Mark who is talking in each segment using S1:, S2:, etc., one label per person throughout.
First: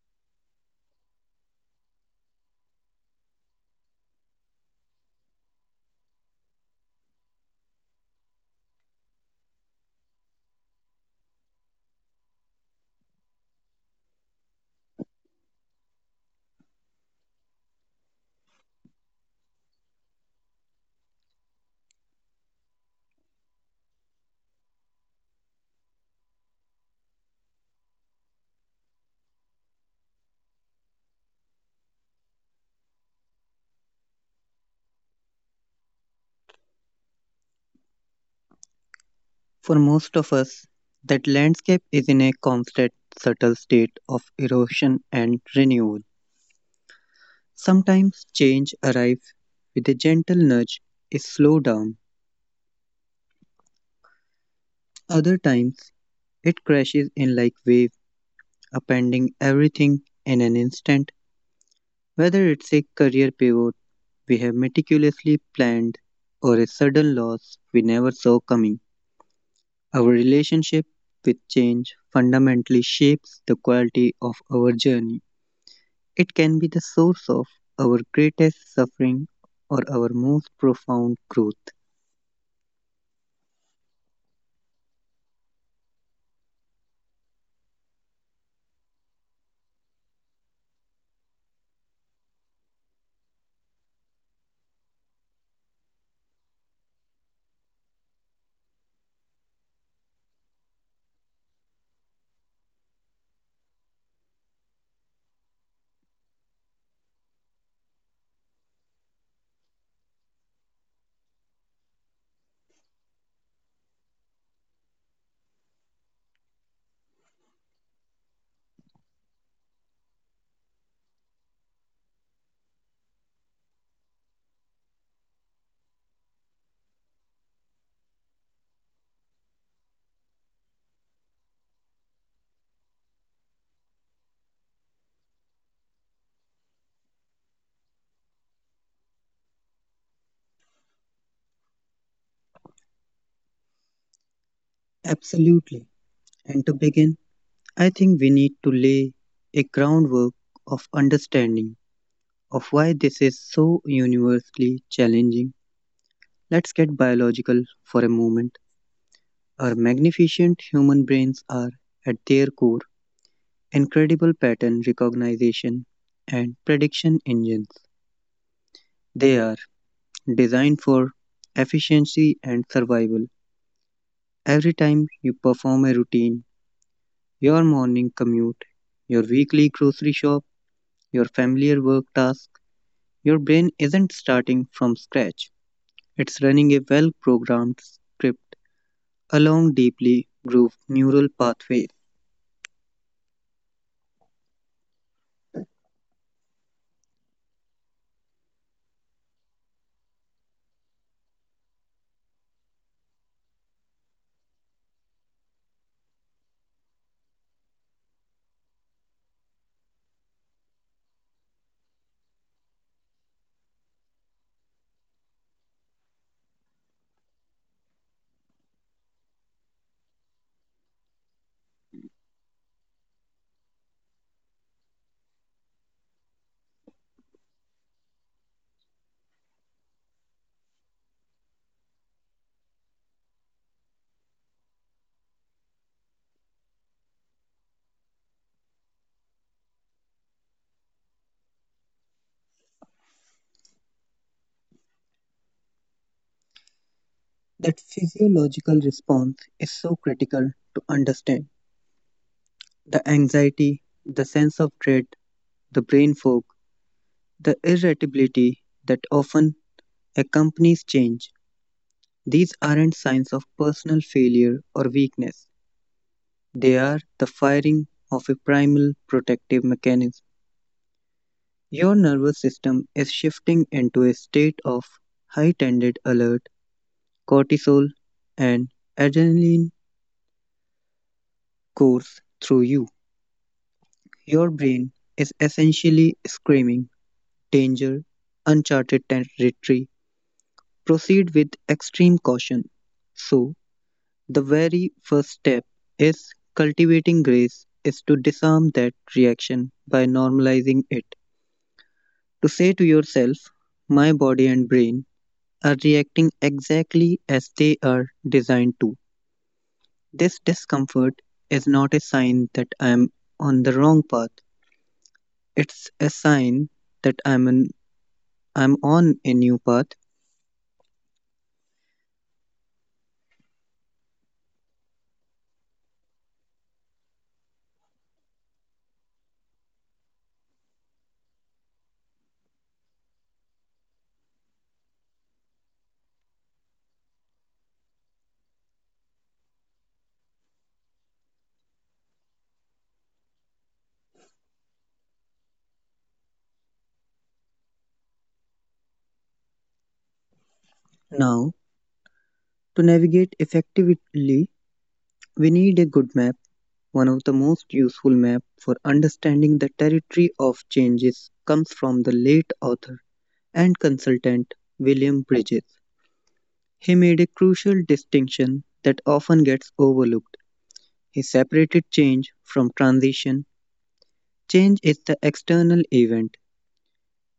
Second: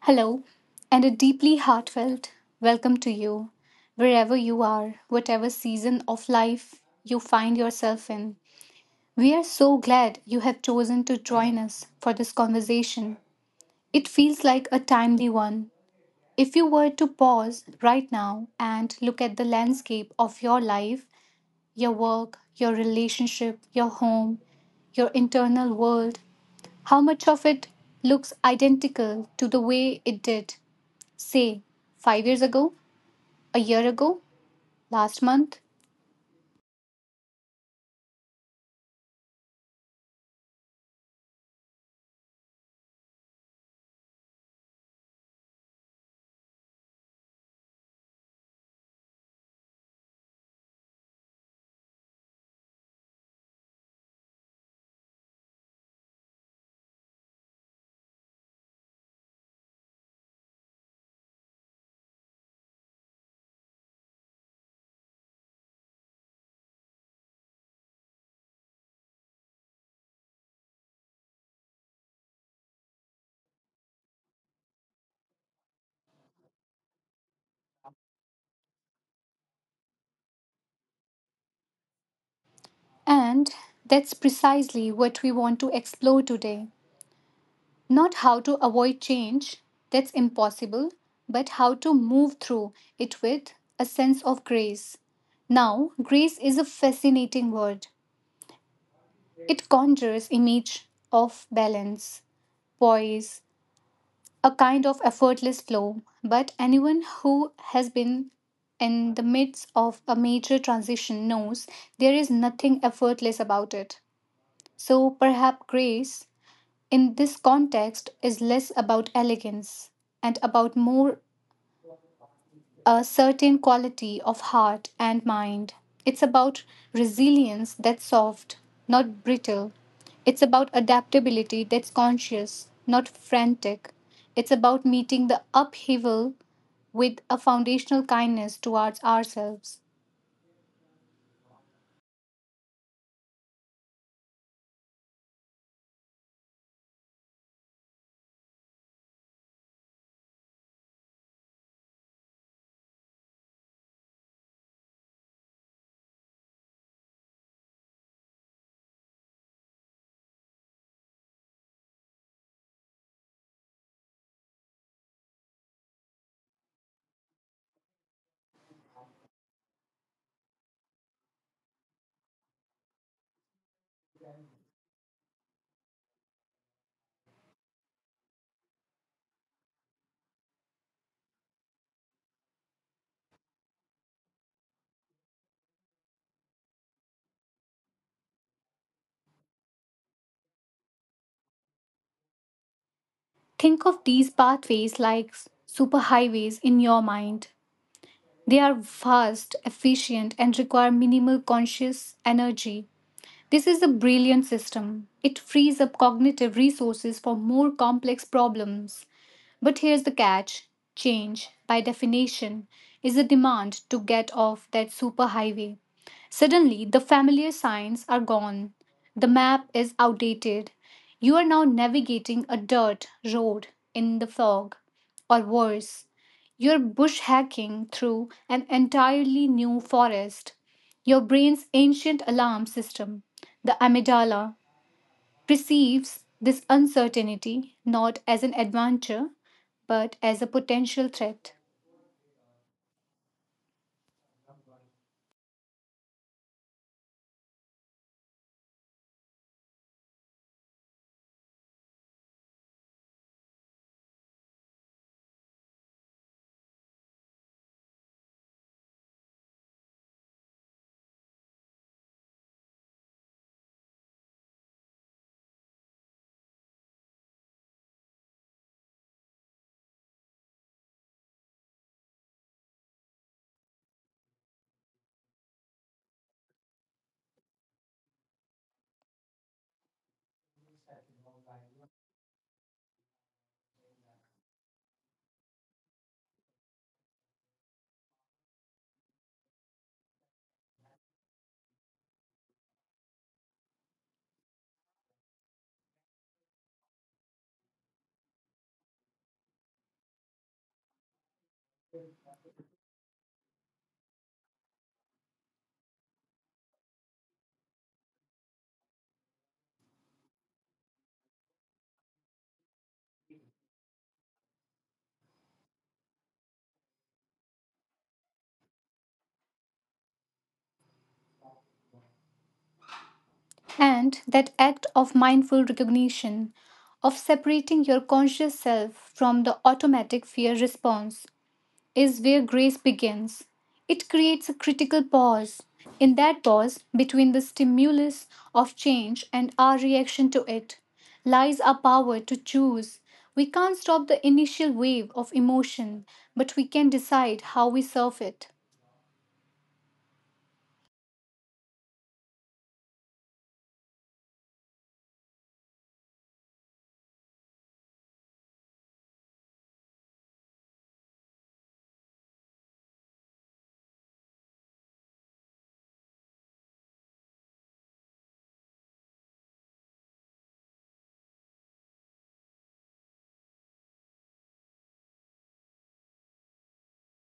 S1: Hello, and a deeply heartfelt welcome to you, wherever you are, whatever season of life you find yourself in. We are so glad you have chosen to join us for this conversation. It feels like a timely one. If you were to pause right now and look at the landscape of your life, your work, your relationship, your home, your internal world, how much of it looks identical to the way it did say, 5 years ago, a year ago, last month.
S2: For most of us, that landscape is in a constant, subtle state of erosion and renewal. Sometimes change arrives with a gentle nudge, a slowdown. Other times, it crashes in like waves, upending everything in an instant. Whether it's a career pivot we have meticulously planned or a sudden loss we never saw coming, our relationship with change fundamentally shapes the quality of our journey. It can be the source of our greatest suffering or our most profound growth.
S1: And that's precisely what we want to explore today. Not how to avoid change, that's impossible, but how to move through it with a sense of grace. Now, grace is a fascinating word. It conjures image of balance, poise, a kind of effortless flow. But anyone who has been in the midst of a major transition knows there is nothing effortless about it. So perhaps grace in this context is less about elegance and about more a certain quality of heart and mind. It's about resilience that's soft, not brittle. It's about adaptability that's conscious, not frantic. It's about meeting the upheaval with a foundational kindness towards ourselves.
S2: Absolutely. And to begin, I think we need to lay a groundwork of understanding of why this is so universally challenging. Let's get biological for a moment. Our magnificent human brains are, at their core, incredible pattern recognition and prediction engines. They are designed for efficiency and survival. Every time you perform a routine, your morning commute, your weekly grocery shop, your familiar work task, your brain isn't starting from scratch. It's running a well programmed script along deeply grooved neural pathways.
S1: Think of these pathways like superhighways in your mind. They are fast, efficient, and require minimal conscious energy. This is a brilliant system. It frees up cognitive resources for more complex problems. But here's the catch change, by definition, is a demand to get off that superhighway. Suddenly, the familiar signs are gone. The map is outdated. You are now navigating a dirt road in the fog, or worse, you're bushhacking through an entirely new forest. Your brain's ancient alarm system, the amygdala, perceives this uncertainty not as an adventure but as a potential threat.
S2: That physiological response is so critical to understand. The anxiety, the sense of dread, the brain fog, the irritability that often accompanies change. These aren't signs of personal failure or weakness. They are the firing of a primal protective mechanism. Your nervous system is shifting into a state of heightened alert, cortisol and adrenaline course through you. Your brain is essentially screaming, danger, uncharted territory, proceed with extreme caution. So, the very first step is cultivating grace is to disarm that reaction by normalizing it. To say to yourself, my body and brain are reacting exactly as they are designed to. This discomfort is not a sign that I am on the wrong path. It's a sign that I'm on a new path.
S1: And that act of mindful recognition, of separating your conscious self from the automatic fear response, is where grace begins. It creates a critical pause. In that pause, between the stimulus of change and our reaction to it, lies our power to choose. We can't stop the initial wave of emotion, but we can decide how we surf it.
S2: Now, to navigate effectively, we need a good map. One of the most useful maps for understanding the territory of changes comes from the late author and consultant William Bridges. He made a crucial distinction that often gets overlooked. He separated change from transition. Change is the external event.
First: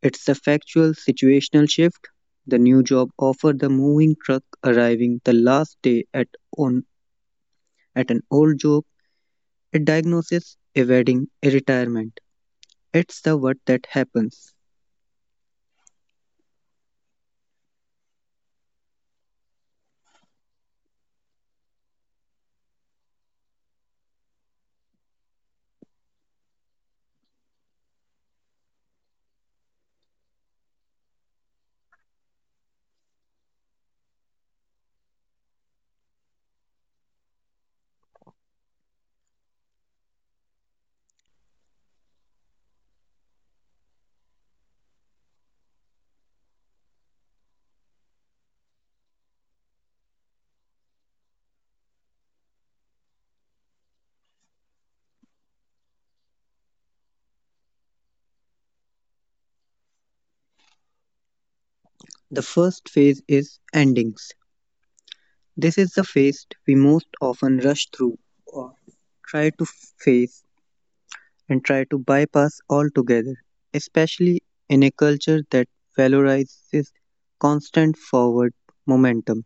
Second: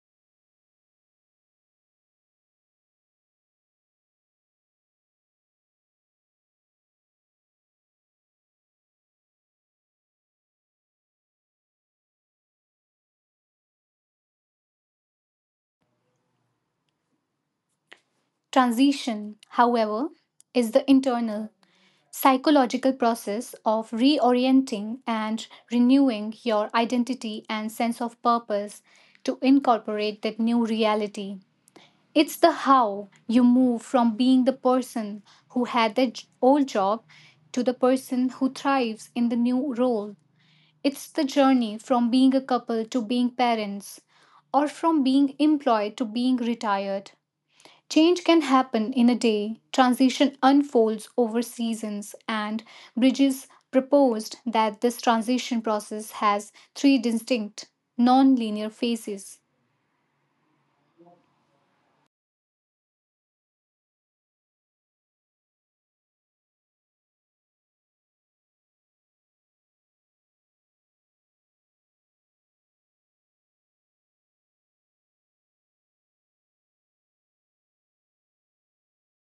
S2: It's the factual situational shift, the new job offer, the moving truck arriving, the last day on at an old job, a diagnosis, a wedding, a retirement. It's the what that happens.
S1: Transition, however, is the internal, psychological process of reorienting and renewing your identity and sense of purpose to incorporate that new reality. It's the how you move from being the person who had the old job to the person who thrives in the new role. It's the journey from being a couple to being parents, or from being employed to being retired. Change can happen in a day, transition unfolds over seasons, and Bridges proposed that this transition process has three distinct, non linear phases.
S2: The first phase is endings. This is the phase we most often rush through or try to face try to bypass altogether, especially in a culture that valorizes constant forward momentum.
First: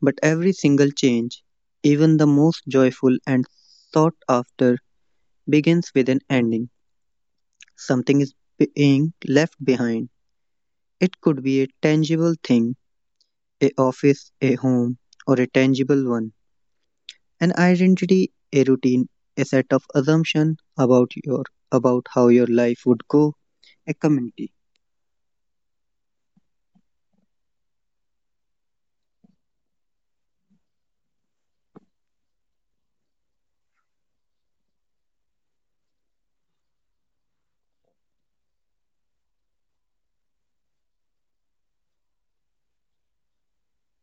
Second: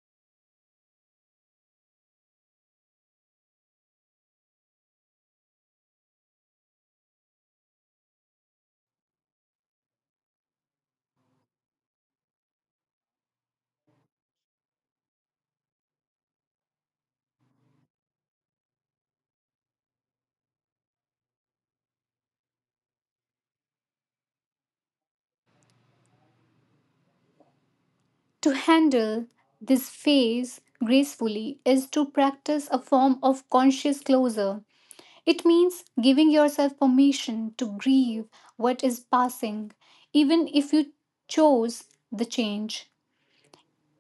S2: But every single change, even the most joyful and sought after, begins with an ending. Something is being left behind. It could be a tangible thing, a office, a home, or a tangible one. An identity, a routine, a set of assumptions about how your life would go, a community.
S1: To handle this phase gracefully is to practice a form of conscious closure. It means giving yourself permission to grieve what is passing, even if you chose the change.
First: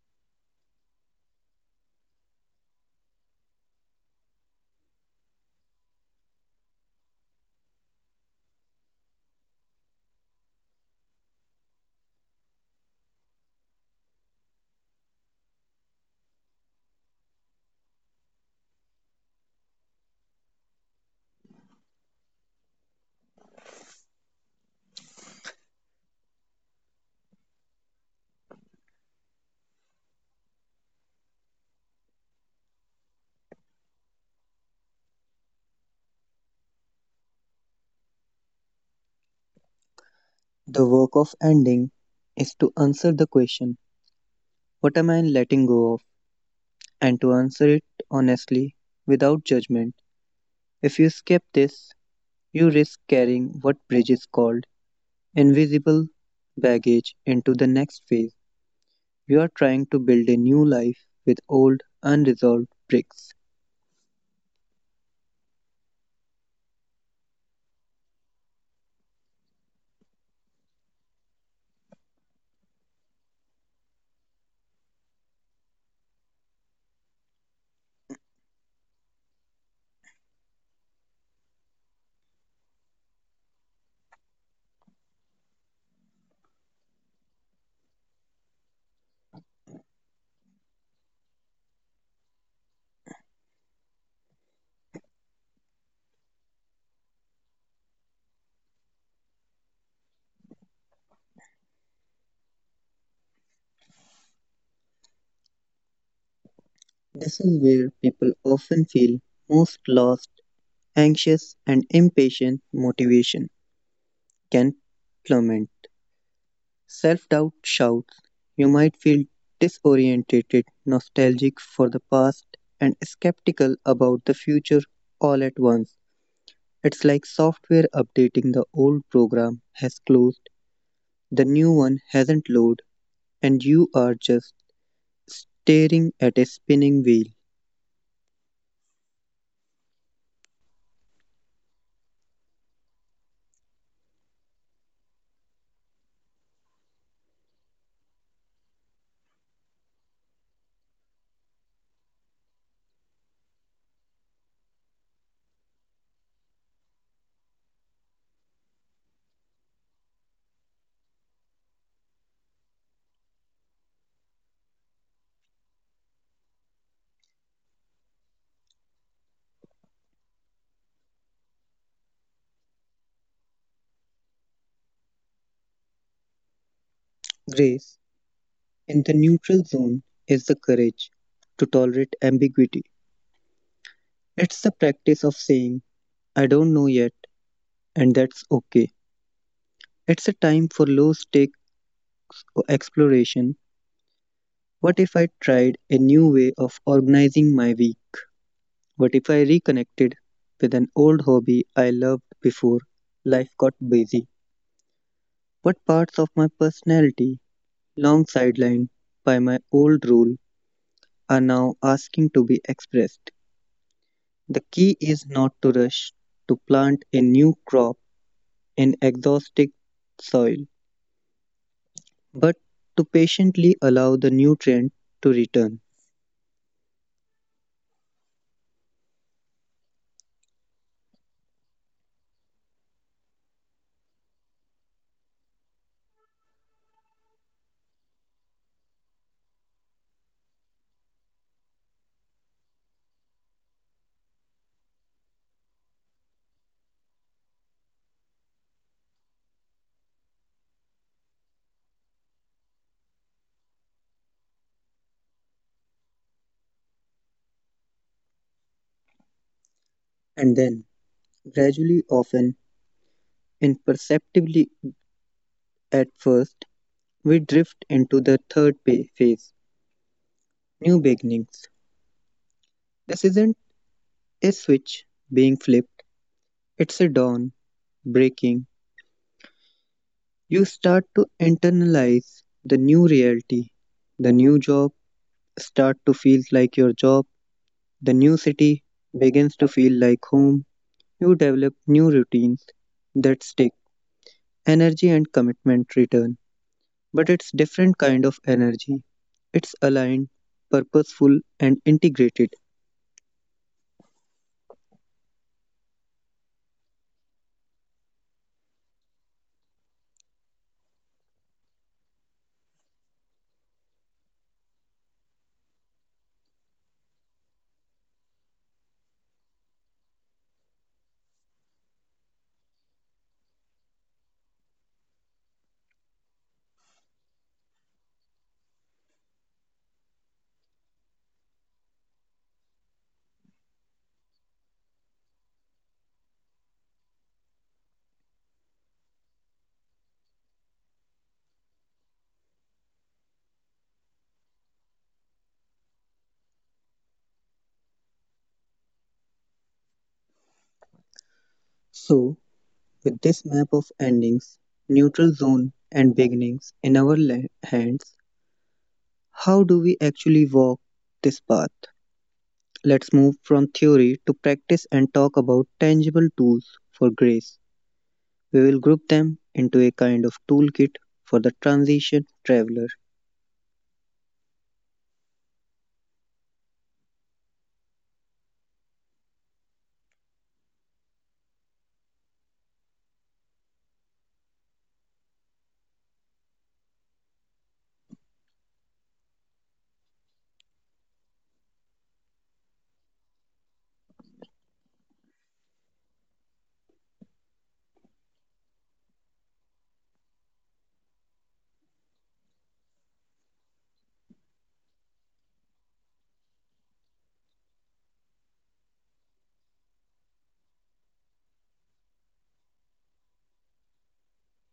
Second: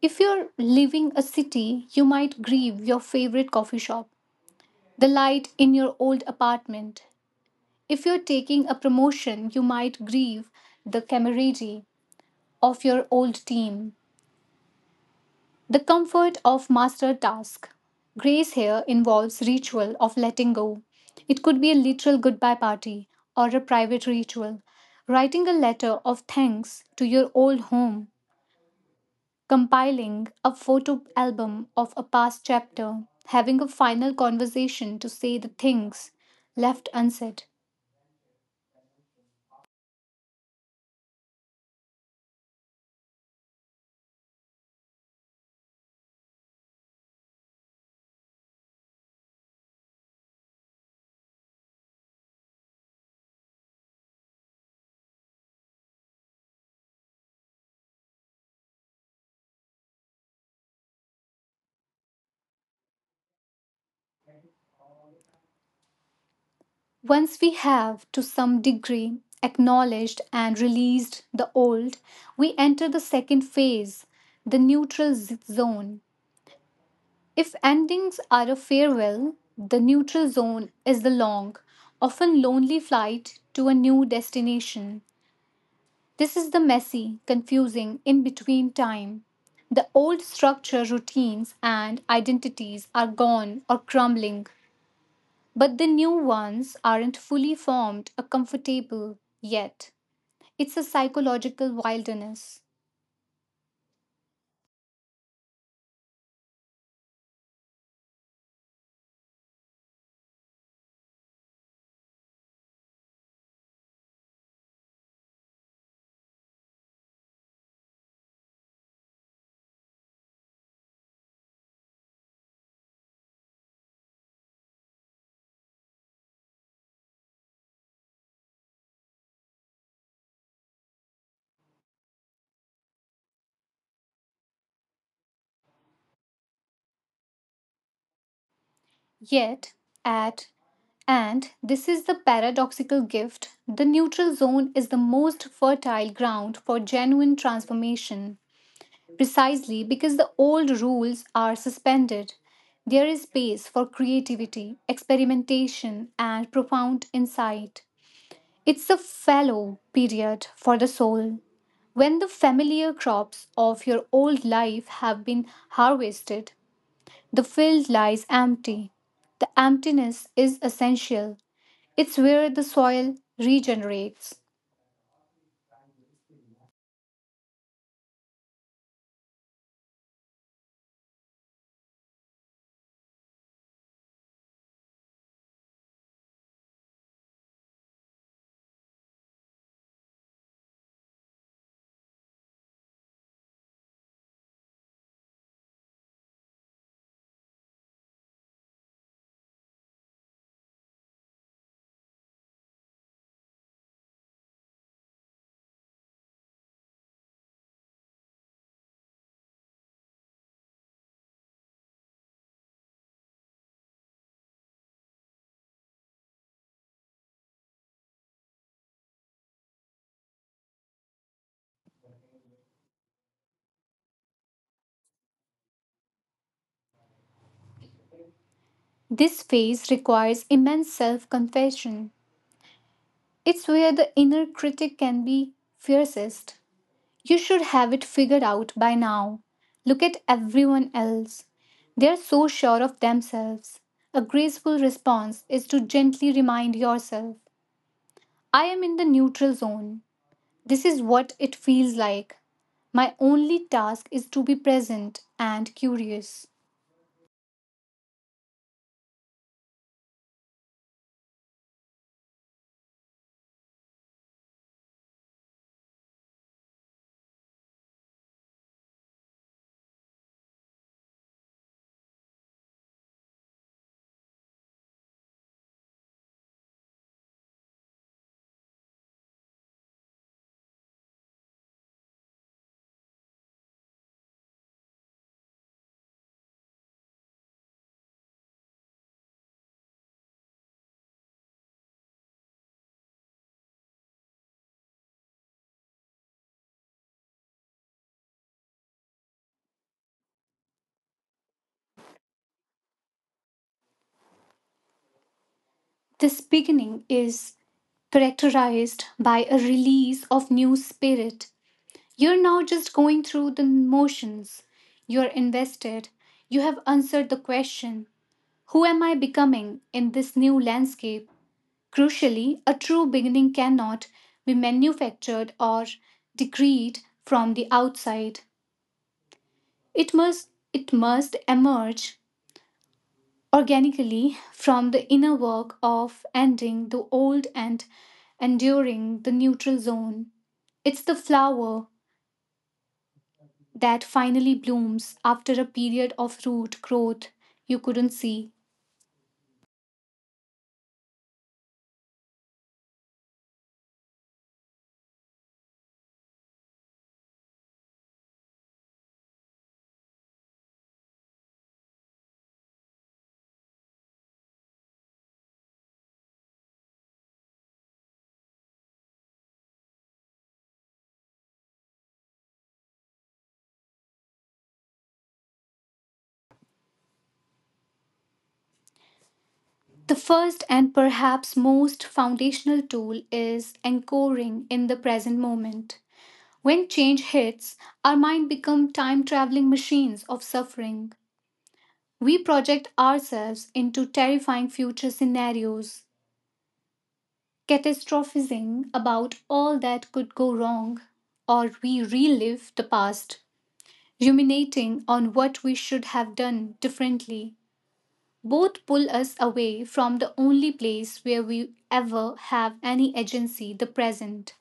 S1: If you're leaving a city, you might grieve your favorite coffee shop, the light in your old apartment. If you're taking a promotion, you might grieve the camaraderie of your old team. The comfort of mastered task. Grace here involves ritual of letting go. It could be a literal goodbye party or a private ritual. Writing a letter of thanks to your old home, compiling a photo album of a past chapter, having a final conversation to say the things left unsaid.
S2: The work of ending is to answer the question, what am I letting go of? And to answer it honestly, without judgment. If you skip this, you risk carrying what Bridges called invisible baggage into the next phase. You are trying to build a new life with old, unresolved bricks.
S1: Once we have, to some degree, acknowledged and released the old, we enter the second phase, the neutral zone. If endings are a farewell, the neutral zone is the long, often lonely flight to a new destination. This is the messy, confusing, in between time. The old structure, routines, and identities are gone or crumbling. But the new ones aren't fully formed or comfortable yet. It's a psychological wilderness.
S2: This is where people often feel most lost, anxious, and impatient. Motivation can plummet. Self doubt shouts. You might feel disoriented, nostalgic for the past, and skeptical about the future all at once. It's like software updating, the old program has closed, the new one hasn't loaded, and you are just staring at a spinning wheel.
S1: Yet, at and this is the paradoxical gift the neutral zone is the most fertile ground for genuine transformation, precisely because the old rules are suspended. There is space for creativity, experimentation, and profound insight. It's a fallow period for the soul. When the familiar crops of your old life have been harvested, the field lies empty. The emptiness is essential. It's where the soil regenerates.
S2: Grace. In the neutral zone is the courage to tolerate ambiguity. It's the practice of saying, I don't know yet, and that's okay. It's a time for low stakes exploration. What if I tried a new way of organizing my week? What if I reconnected with an old hobby I loved before life got busy? What parts of my personality, long sidelined by my old role, are now asking to be expressed? The key is not to rush to plant a new crop in exhausted soil, but to patiently allow the nutrient to return.
S1: This phase requires immense self confession. It's where the inner critic can be fiercest. You should have it figured out by now. Look at everyone else. They are so sure of themselves. A graceful response is to gently remind yourself I am in the neutral zone. This is what it feels like. My only task is to be present and curious.
S2: And then, gradually, often imperceptibly at first, we drift into the third phase, new beginnings. This isn't a switch being flipped, it's a dawn breaking. You start to internalize the new reality. The new job start to feel like your job. The new city begins to feel like home. You develop new routines that stick. Energy and commitment return, but it's different kind of energy. It's aligned, purposeful and integrated.
S1: This beginning is characterized by a release of new spirit. You're now just going through the motions. You're invested. You have answered the question. Who am I becoming in this new landscape? Crucially, a true beginning cannot be manufactured or decreed from the outside. It must emerge organically from the inner work of ending the old and enduring the neutral zone. It's the flower that finally blooms after a period of root growth you couldn't see.
S2: So, with this map of endings, neutral zone and beginnings in our hands, how do we actually walk this path? Let's move from theory to practice and talk about tangible tools for grace. We will group them into a kind of toolkit for the transition traveler.
S1: The first and perhaps most foundational tool is anchoring in the present moment. When change hits, our mind become time traveling machines of suffering. We project ourselves into terrifying future scenarios, catastrophizing about all that could go wrong, or we relive the past, ruminating on what we should have done differently. Both pull us away from the only place where we ever have any agency, the present.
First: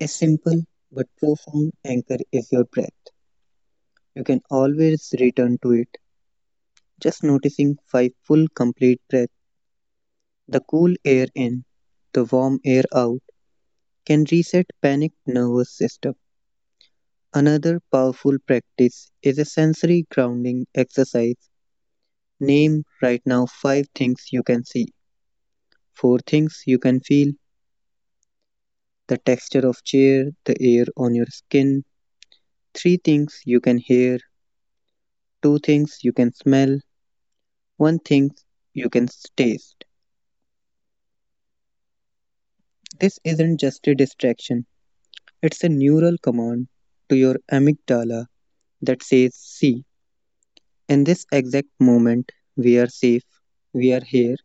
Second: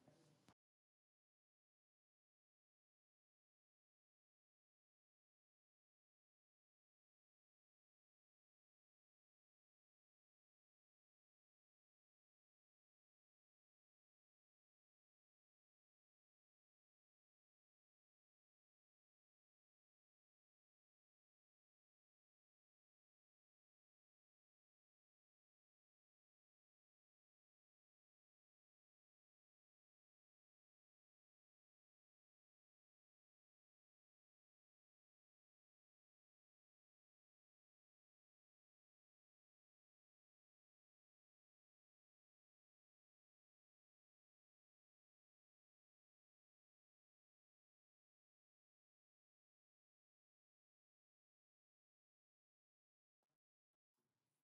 S2: A simple but profound anchor is your breath. You can always return to it, just noticing five full complete breaths. The cool air in, the warm air out can reset panicked nervous system. Another powerful practice is a sensory grounding exercise. Name right now five things you can see, four things you can feel, the texture of chair, the air on your skin, three things you can hear, two things you can smell, one thing you can taste. This isn't just a distraction, it's a neural command to your amygdala that says, see, in this exact moment, we are safe, we are here,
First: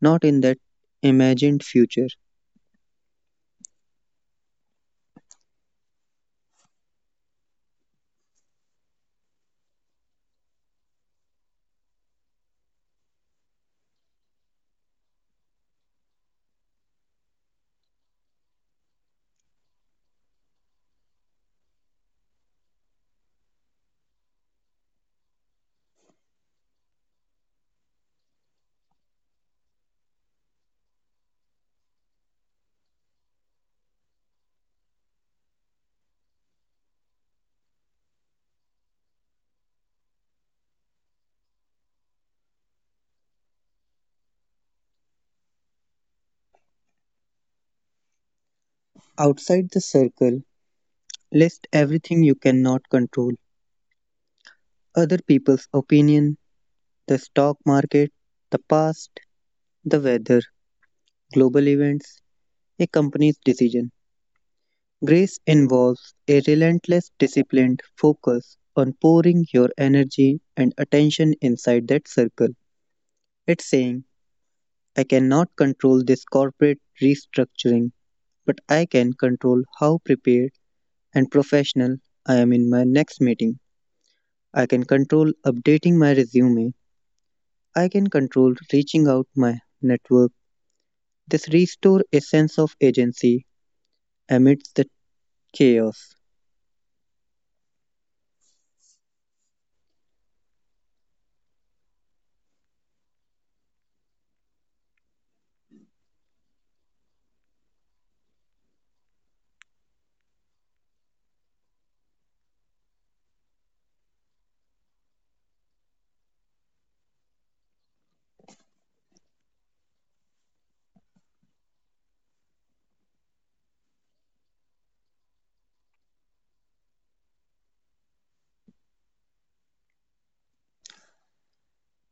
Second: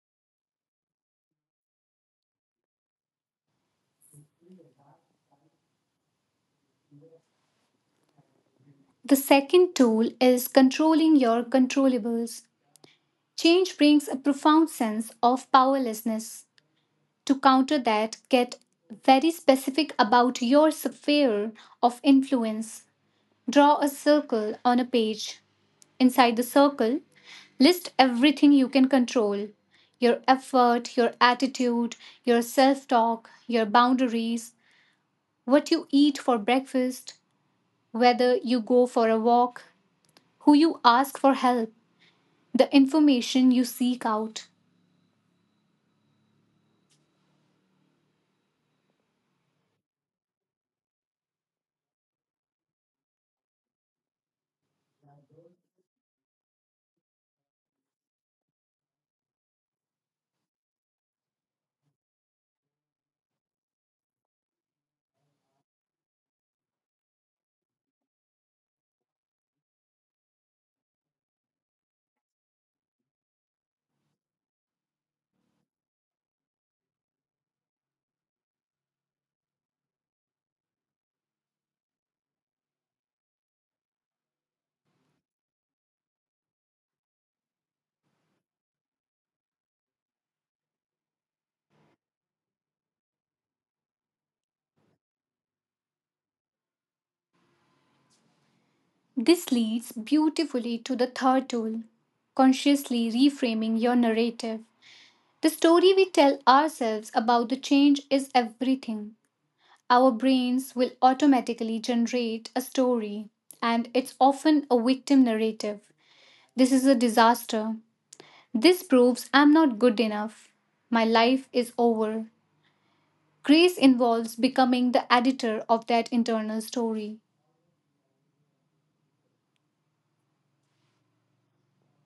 S2: not in that imagined future.
S1: The second tool is controlling your controllables. Change brings a profound sense of powerlessness. To counter that, get very specific about your sphere of influence. Draw a circle on a page. Inside the circle, list everything you can control your effort, your attitude, your self talk, your boundaries, what you eat for breakfast, whether you go for a walk, who you ask for help, the information you seek out.
S2: Outside the circle, list everything you cannot control, other people's opinion, the stock market, the past, the weather, global events, a company's decision. Grace involves a relentless, disciplined focus on pouring your energy and attention inside that circle. It's saying, I cannot control this corporate restructuring, but I can control how prepared and professional I am in my next meeting. I can control updating my resume. I can control reaching out my network. This restore a sense of agency amidst the chaos.
S1: This leads beautifully to the third tool consciously reframing your narrative. The story we tell ourselves about the change is everything. Our brains will automatically generate a story, and it's often a victim narrative. This is a disaster. This proves I'm not good enough. My life is over. Grace involves becoming the editor of that internal story.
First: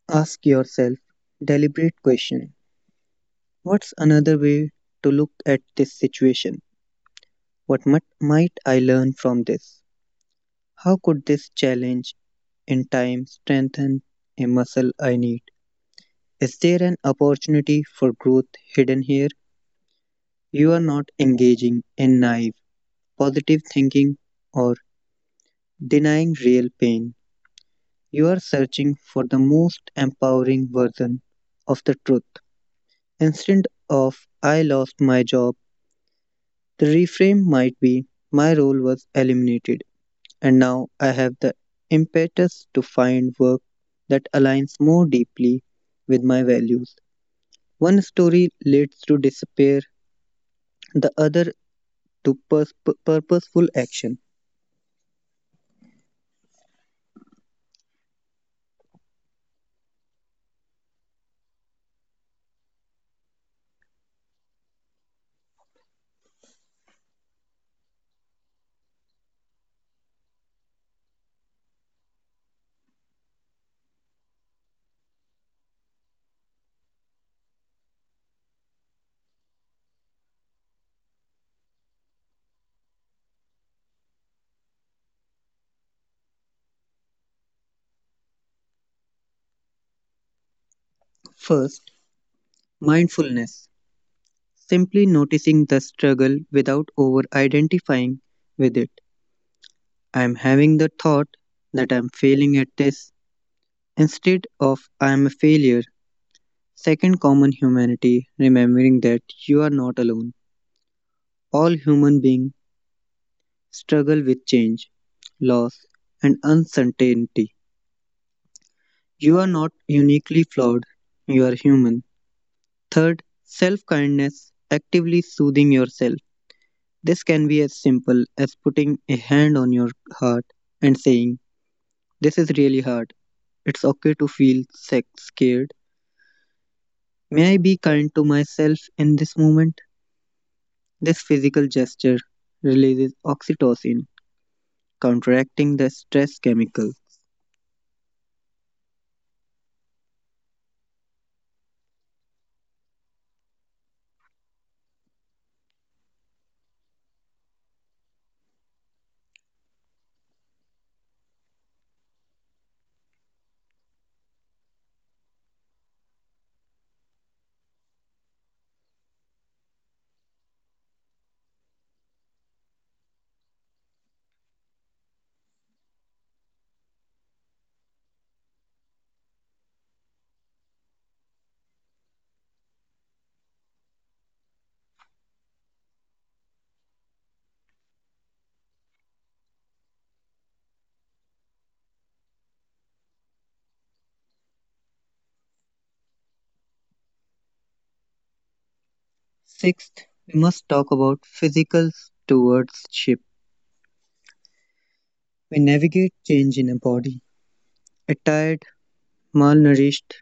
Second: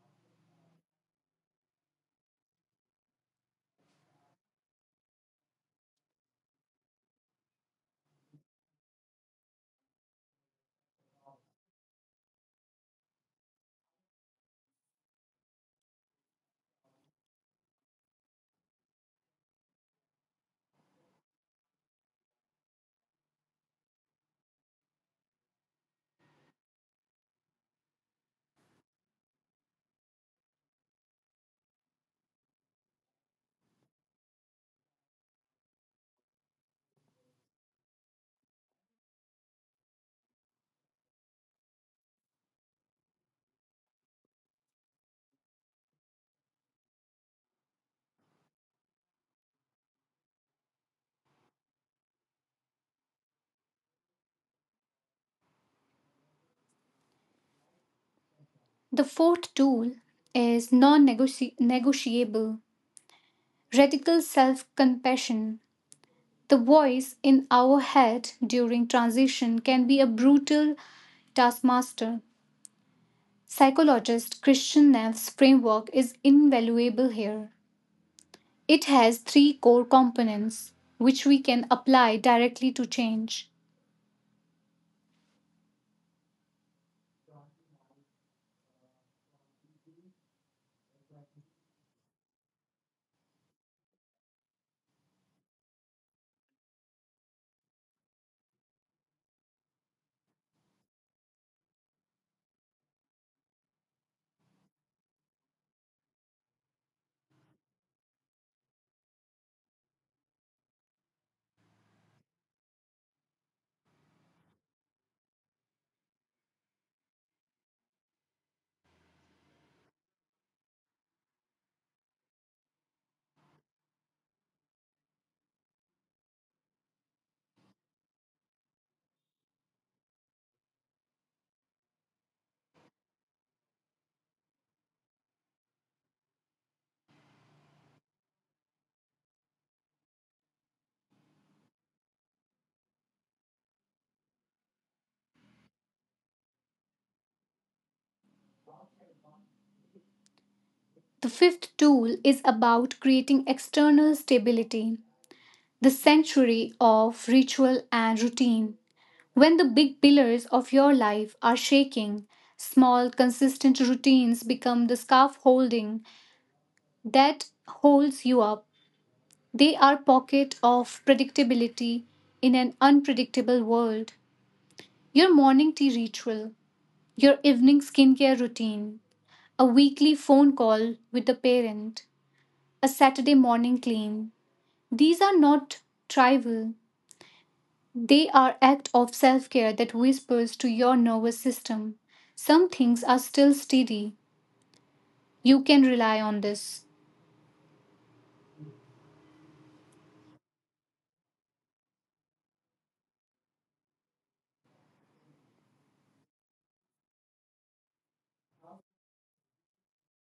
S2: Ask yourself deliberate questions. What's another way to look at this situation? What might I learn from this? How could this challenge in time strengthen a muscle I need? Is there an opportunity for growth hidden here? You are not engaging in naive, positive thinking or denying real pain. You are searching for the most empowering version of the truth. Instead of I lost my job, the reframe might be my role was eliminated, and now I have the impetus to find work that aligns more deeply with my values. One story leads to despair, the other to purposeful action.
S1: The fourth tool is non negotiable radical self compassion. The voice in our head during transition can be a brutal taskmaster. Psychologist Christian Neff's framework is invaluable here. It has three core components which we can apply directly to change.
S2: First, mindfulness, simply noticing the struggle without over identifying with it. I am having the thought that I am failing at this instead of I am a failure. Second, common humanity, remembering that you are not alone. All human beings struggle with change, loss, and uncertainty. You are not uniquely flawed, you are human. Third, self kindness, actively soothing yourself. This can be as simple as putting a hand on your heart and saying, this is really hard. It's okay to feel sex scared. May I be kind to myself in this moment? This physical gesture releases oxytocin, counteracting the stress chemical.
S1: The fifth tool is about creating external stability. The century of ritual and routine. When the big pillars of your life are shaking, small, consistent routines become the scarf holding that holds you up. They are pocket of predictability in an unpredictable world. Your morning tea ritual, your evening skincare routine, a weekly phone call with a parent, a Saturday morning clean. These are not trivial. They are act of self-care that whispers to your nervous system, some things are still steady. You can rely on this.
S2: Sixth, we must talk about physical stewardship. We navigate change in a body. A tired, malnourished,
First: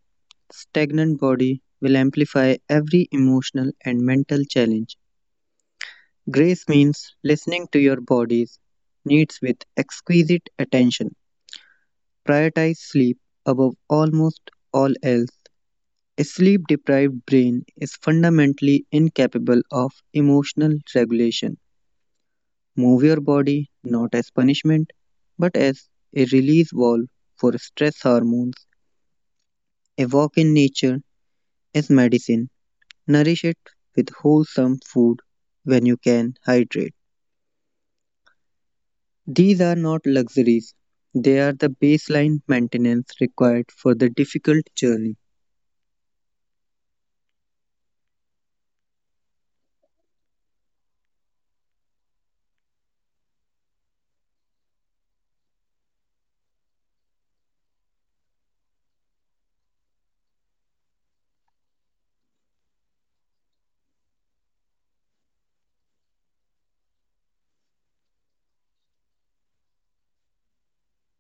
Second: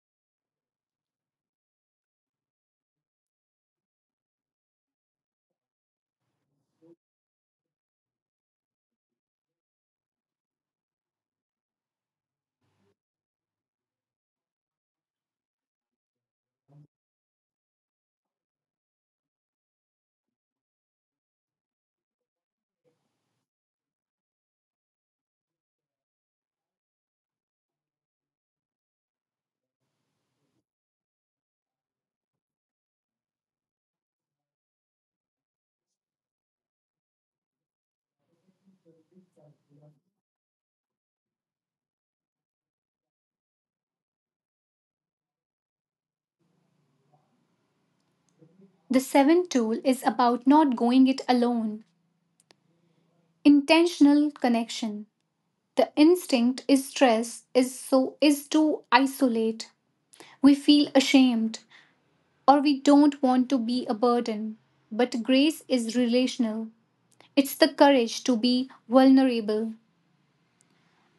S2: stagnant body will amplify every emotional and mental challenge. Grace means listening to your body's needs with exquisite attention. Prioritize sleep above almost all else. A sleep deprived brain is fundamentally incapable of emotional regulation. Move your body not as punishment, but as a release valve for stress hormones. A walk in nature is medicine. Nourish it with wholesome food when you can hydrate. These are not luxuries, they are the baseline maintenance required for the difficult journey.
S1: The seventh tool is about not going it alone. Intentional connection. The instinct is stress is so is to isolate. We feel ashamed or we don't want to be a burden. But grace is relational. It's the courage to be vulnerable.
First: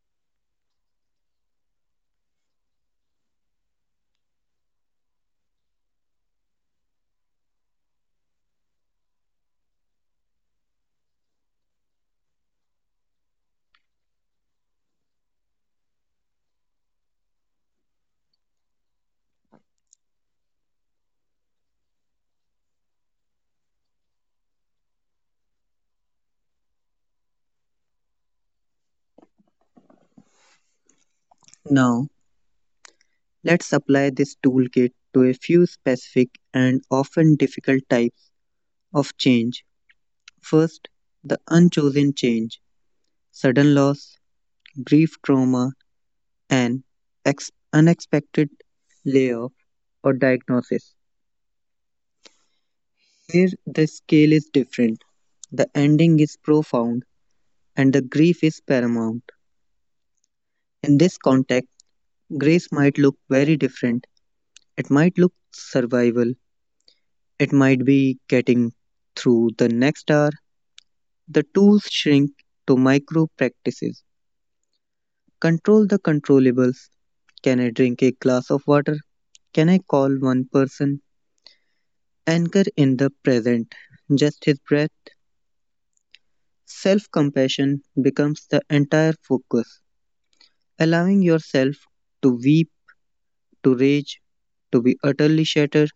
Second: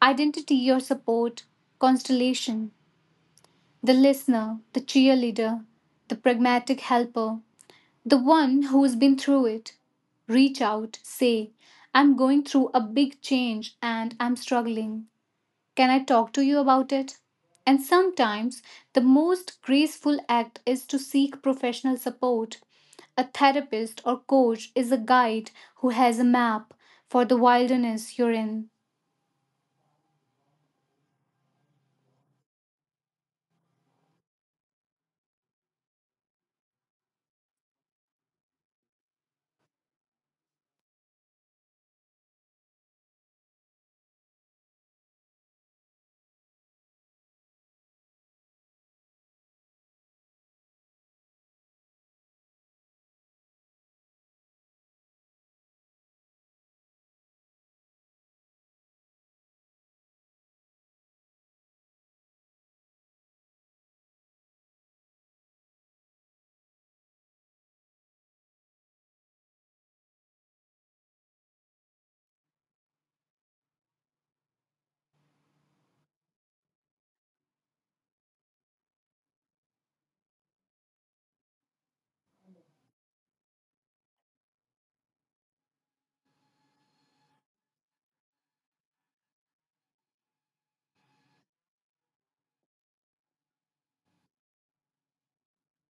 S1: Identity your support, constellation. The listener, the cheerleader, the pragmatic helper, the one who's been through it. Reach out, say, I'm going through a big change and I'm struggling. Can I talk to you about it? And sometimes the most graceful act is to seek professional support. A therapist or coach is a guide who has a map for the wilderness you're in.
S2: Now, let's apply this toolkit to a few specific and often difficult types of change. First, the unchosen change, sudden loss, grief trauma, an unexpected layoff or diagnosis. Here, the scale is different, the ending is profound, and the grief is paramount. In this context, grace might look very different. It might look survival, it might be getting through the next hour. The tools shrink to micro practices. Control the controllables. Can I drink a glass of water? Can I call one person? Anchor in the present, just his breath. Self compassion becomes the entire focus, allowing yourself to weep, to rage, to be utterly shattered.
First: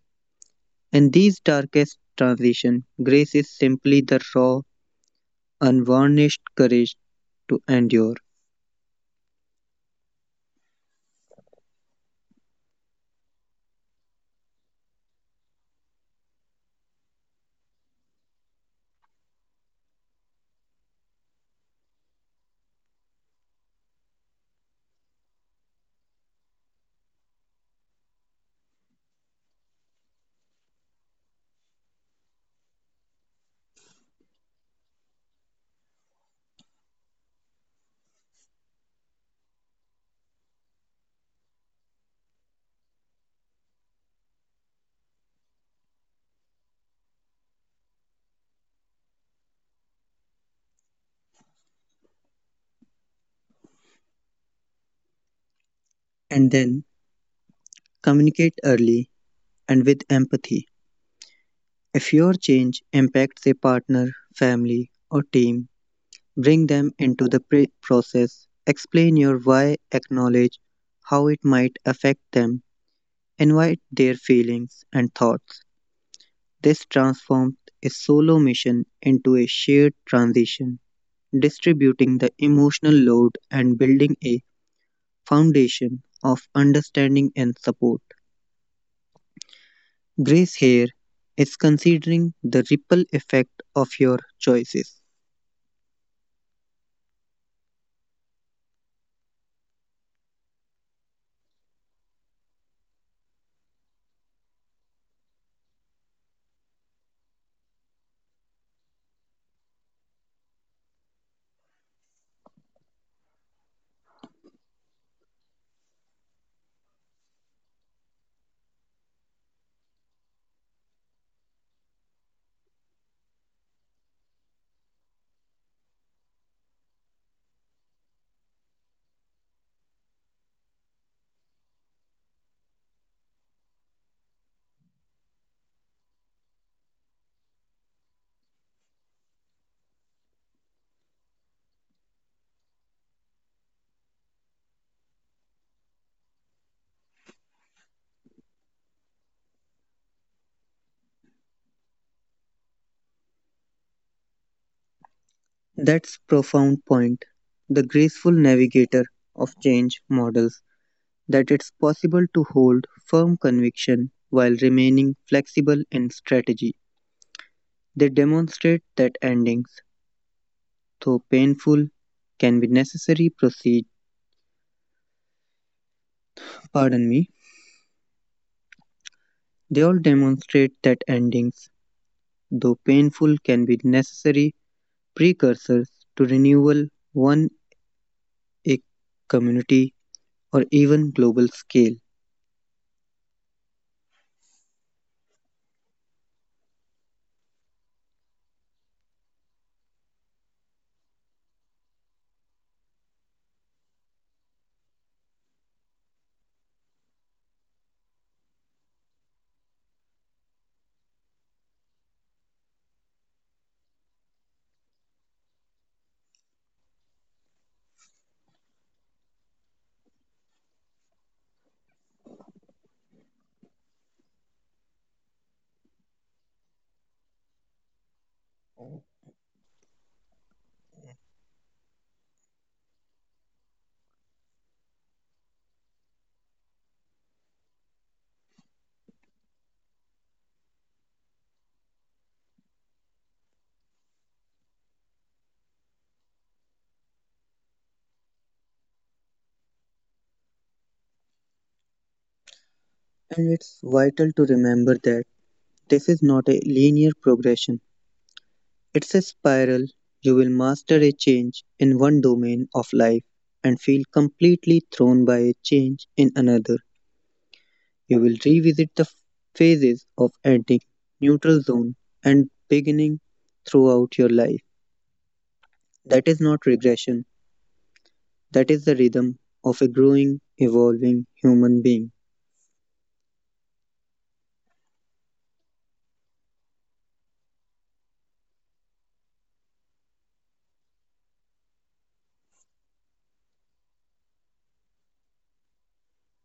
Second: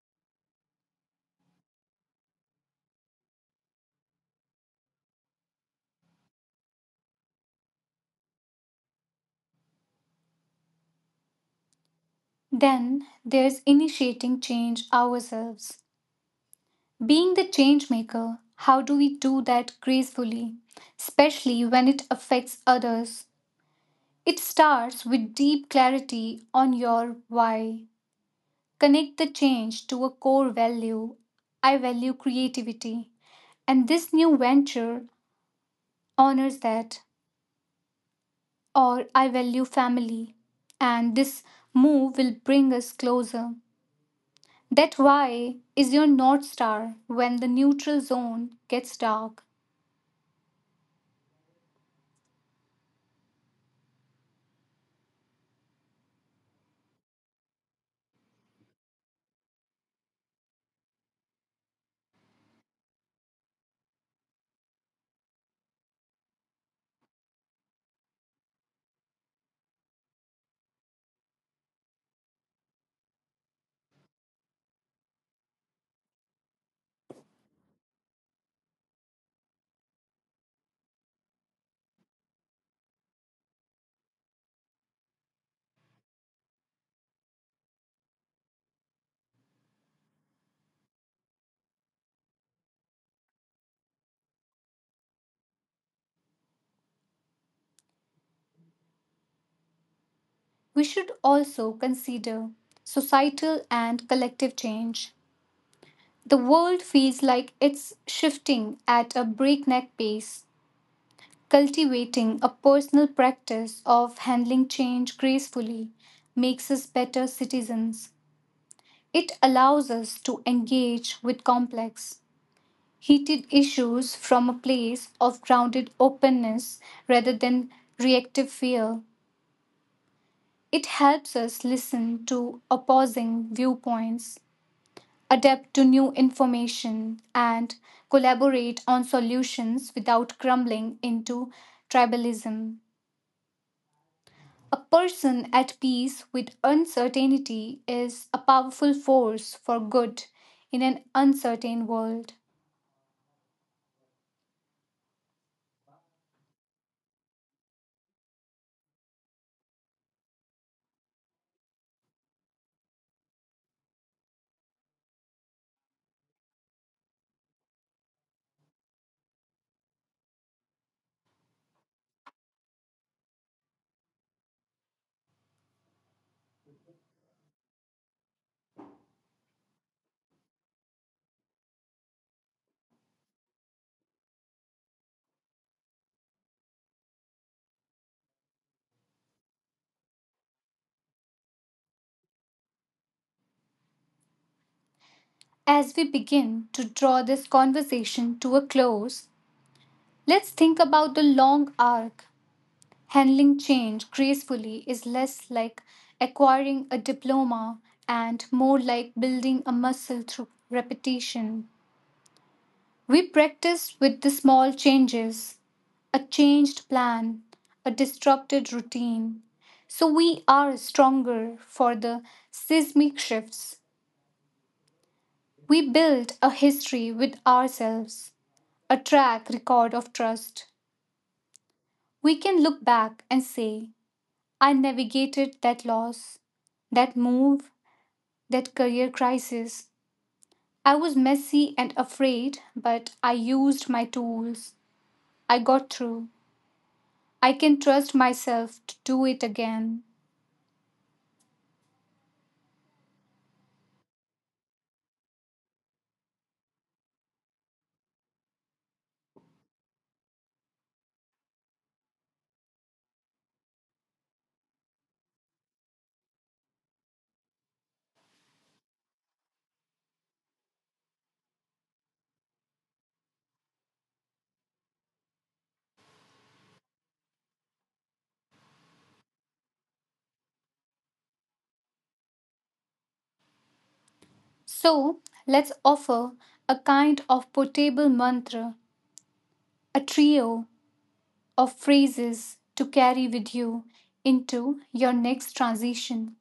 S2: In these darkest transitions, grace is simply the raw, unvarnished courage to endure.
S1: Then there's initiating change ourselves. Being the change maker, how do we do that gracefully, especially when it affects others? It starts with deep clarity on your why. Connect the change to a core value. I value creativity, and this new venture honors that. Or I value family, and this move will bring us closer. That why is your North Star when the neutral zone gets dark.
S2: And then communicate early and with empathy. If your change impacts a partner, family, or team, bring them into the process. Explain your why, acknowledge how it might affect them, invite their feelings and thoughts. This transforms a solo mission into a shared transition, distributing the emotional load and building a foundation of understanding and support. Grace here is considering the ripple effect of your choices.
S1: We should also consider societal and collective change. The world feels like it's shifting at a breakneck pace. Cultivating a personal practice of handling change gracefully makes us better citizens. It allows us to engage with complex, heated issues from a place of grounded openness rather than reactive fear. It helps us listen to opposing viewpoints adapt to new information, and collaborate on solutions without crumbling into tribalism. A person at peace with uncertainty is a powerful force for good in an uncertain world.
S2: That's profound point. The graceful navigator of change models that it's possible to hold firm conviction while remaining flexible in strategy. They demonstrate that endings, though painful, can be necessary proceed, pardon me. They all demonstrate that endings, though painful, can be necessary precursors to renewal on a community or even global scale.
S1: As we begin to draw this conversation to a close, let's think about the long arc. Handling change gracefully is less like acquiring a diploma and more like building a muscle through repetition. We practice with the small changes, a changed plan, a disrupted routine. So we are stronger for the seismic shifts. We build a history with ourselves, a track record of trust. We can look back and say, I navigated that loss, that move, that career crisis. I was messy and afraid, but I used my tools. I got through. I can trust myself to do it again.
S2: And it's vital to remember that this is not a linear progression. It's a spiral. You will master a change in one domain of life and feel completely thrown by a change in another. You will revisit the phases of ending, neutral zone, and beginning throughout your life. That is not regression, that is the rhythm of a growing, evolving human being.
S1: So, let's offer a kind of portable mantra, a trio of phrases to carry with you into your next transition,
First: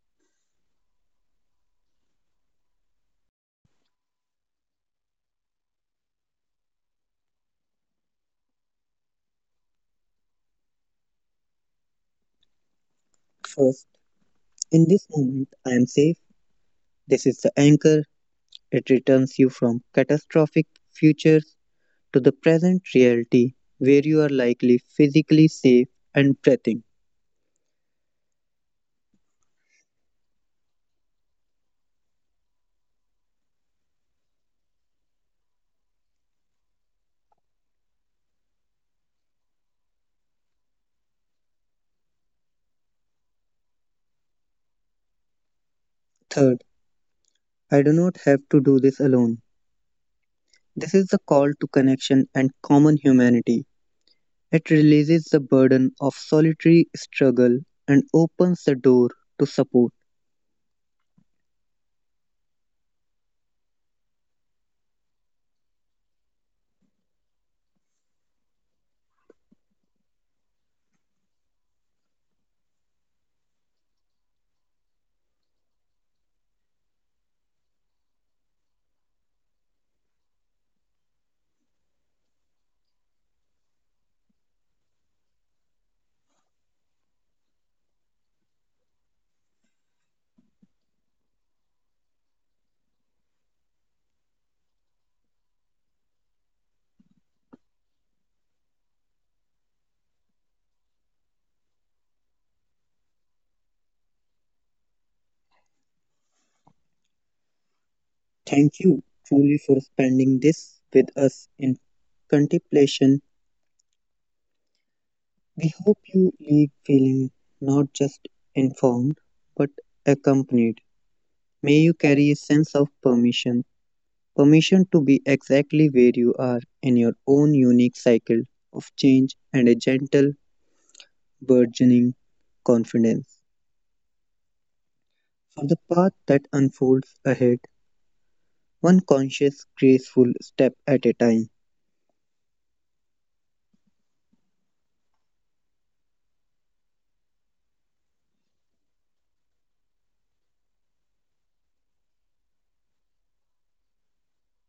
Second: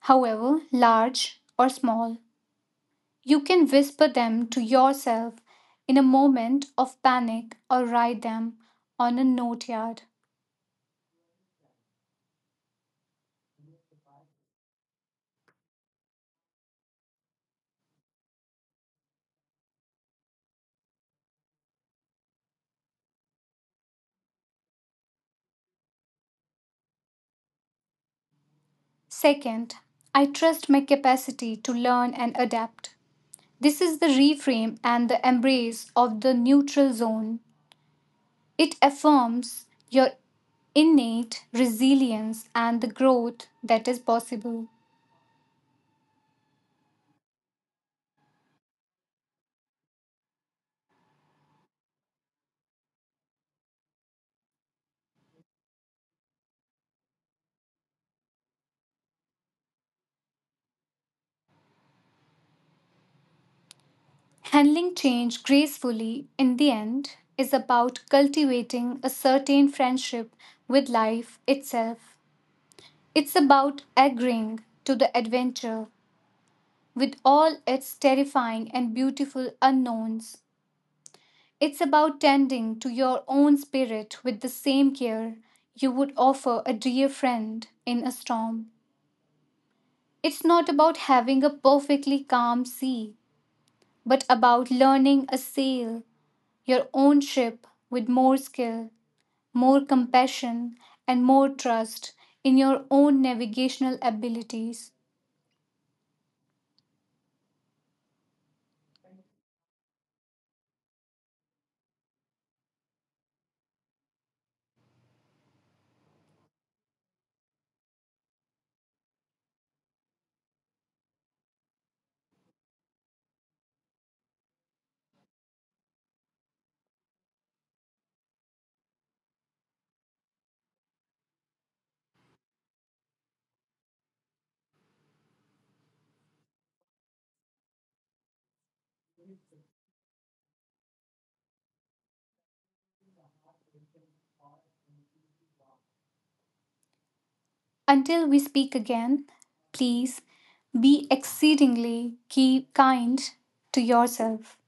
S1: however large or small. You can whisper them to yourself in a moment of panic or write them on a notepad.
S2: First, in this moment, I am safe. This is the anchor. It returns you from catastrophic futures to the present reality where you are likely physically safe and breathing.
S1: Second, I trust my capacity to learn and adapt. This is the reframe and the embrace of the neutral zone. It affirms your innate resilience and the growth that is possible.
S2: Third, I do not have to do this alone. This is the call to connection and common humanity. It releases the burden of solitary struggle and opens the door to support.
S1: Handling change gracefully in the end is about cultivating a certain friendship with life itself. It's about agreeing to the adventure with all its terrifying and beautiful unknowns. It's about tending to your own spirit with the same care you would offer a dear friend in a storm. It's not about having a perfectly calm sea, but about learning a sail your own ship with more skill, more compassion, and more trust in your own navigational abilities.
S2: Thank you truly for spending this with us in contemplation. We hope you leave feeling not just informed but accompanied. May you carry a sense of permission to be exactly where you are in your own unique cycle of change and a gentle, burgeoning confidence. For the path that unfolds ahead, one conscious, graceful step at a time.
S1: Until we speak again, please be exceedingly kind to yourself.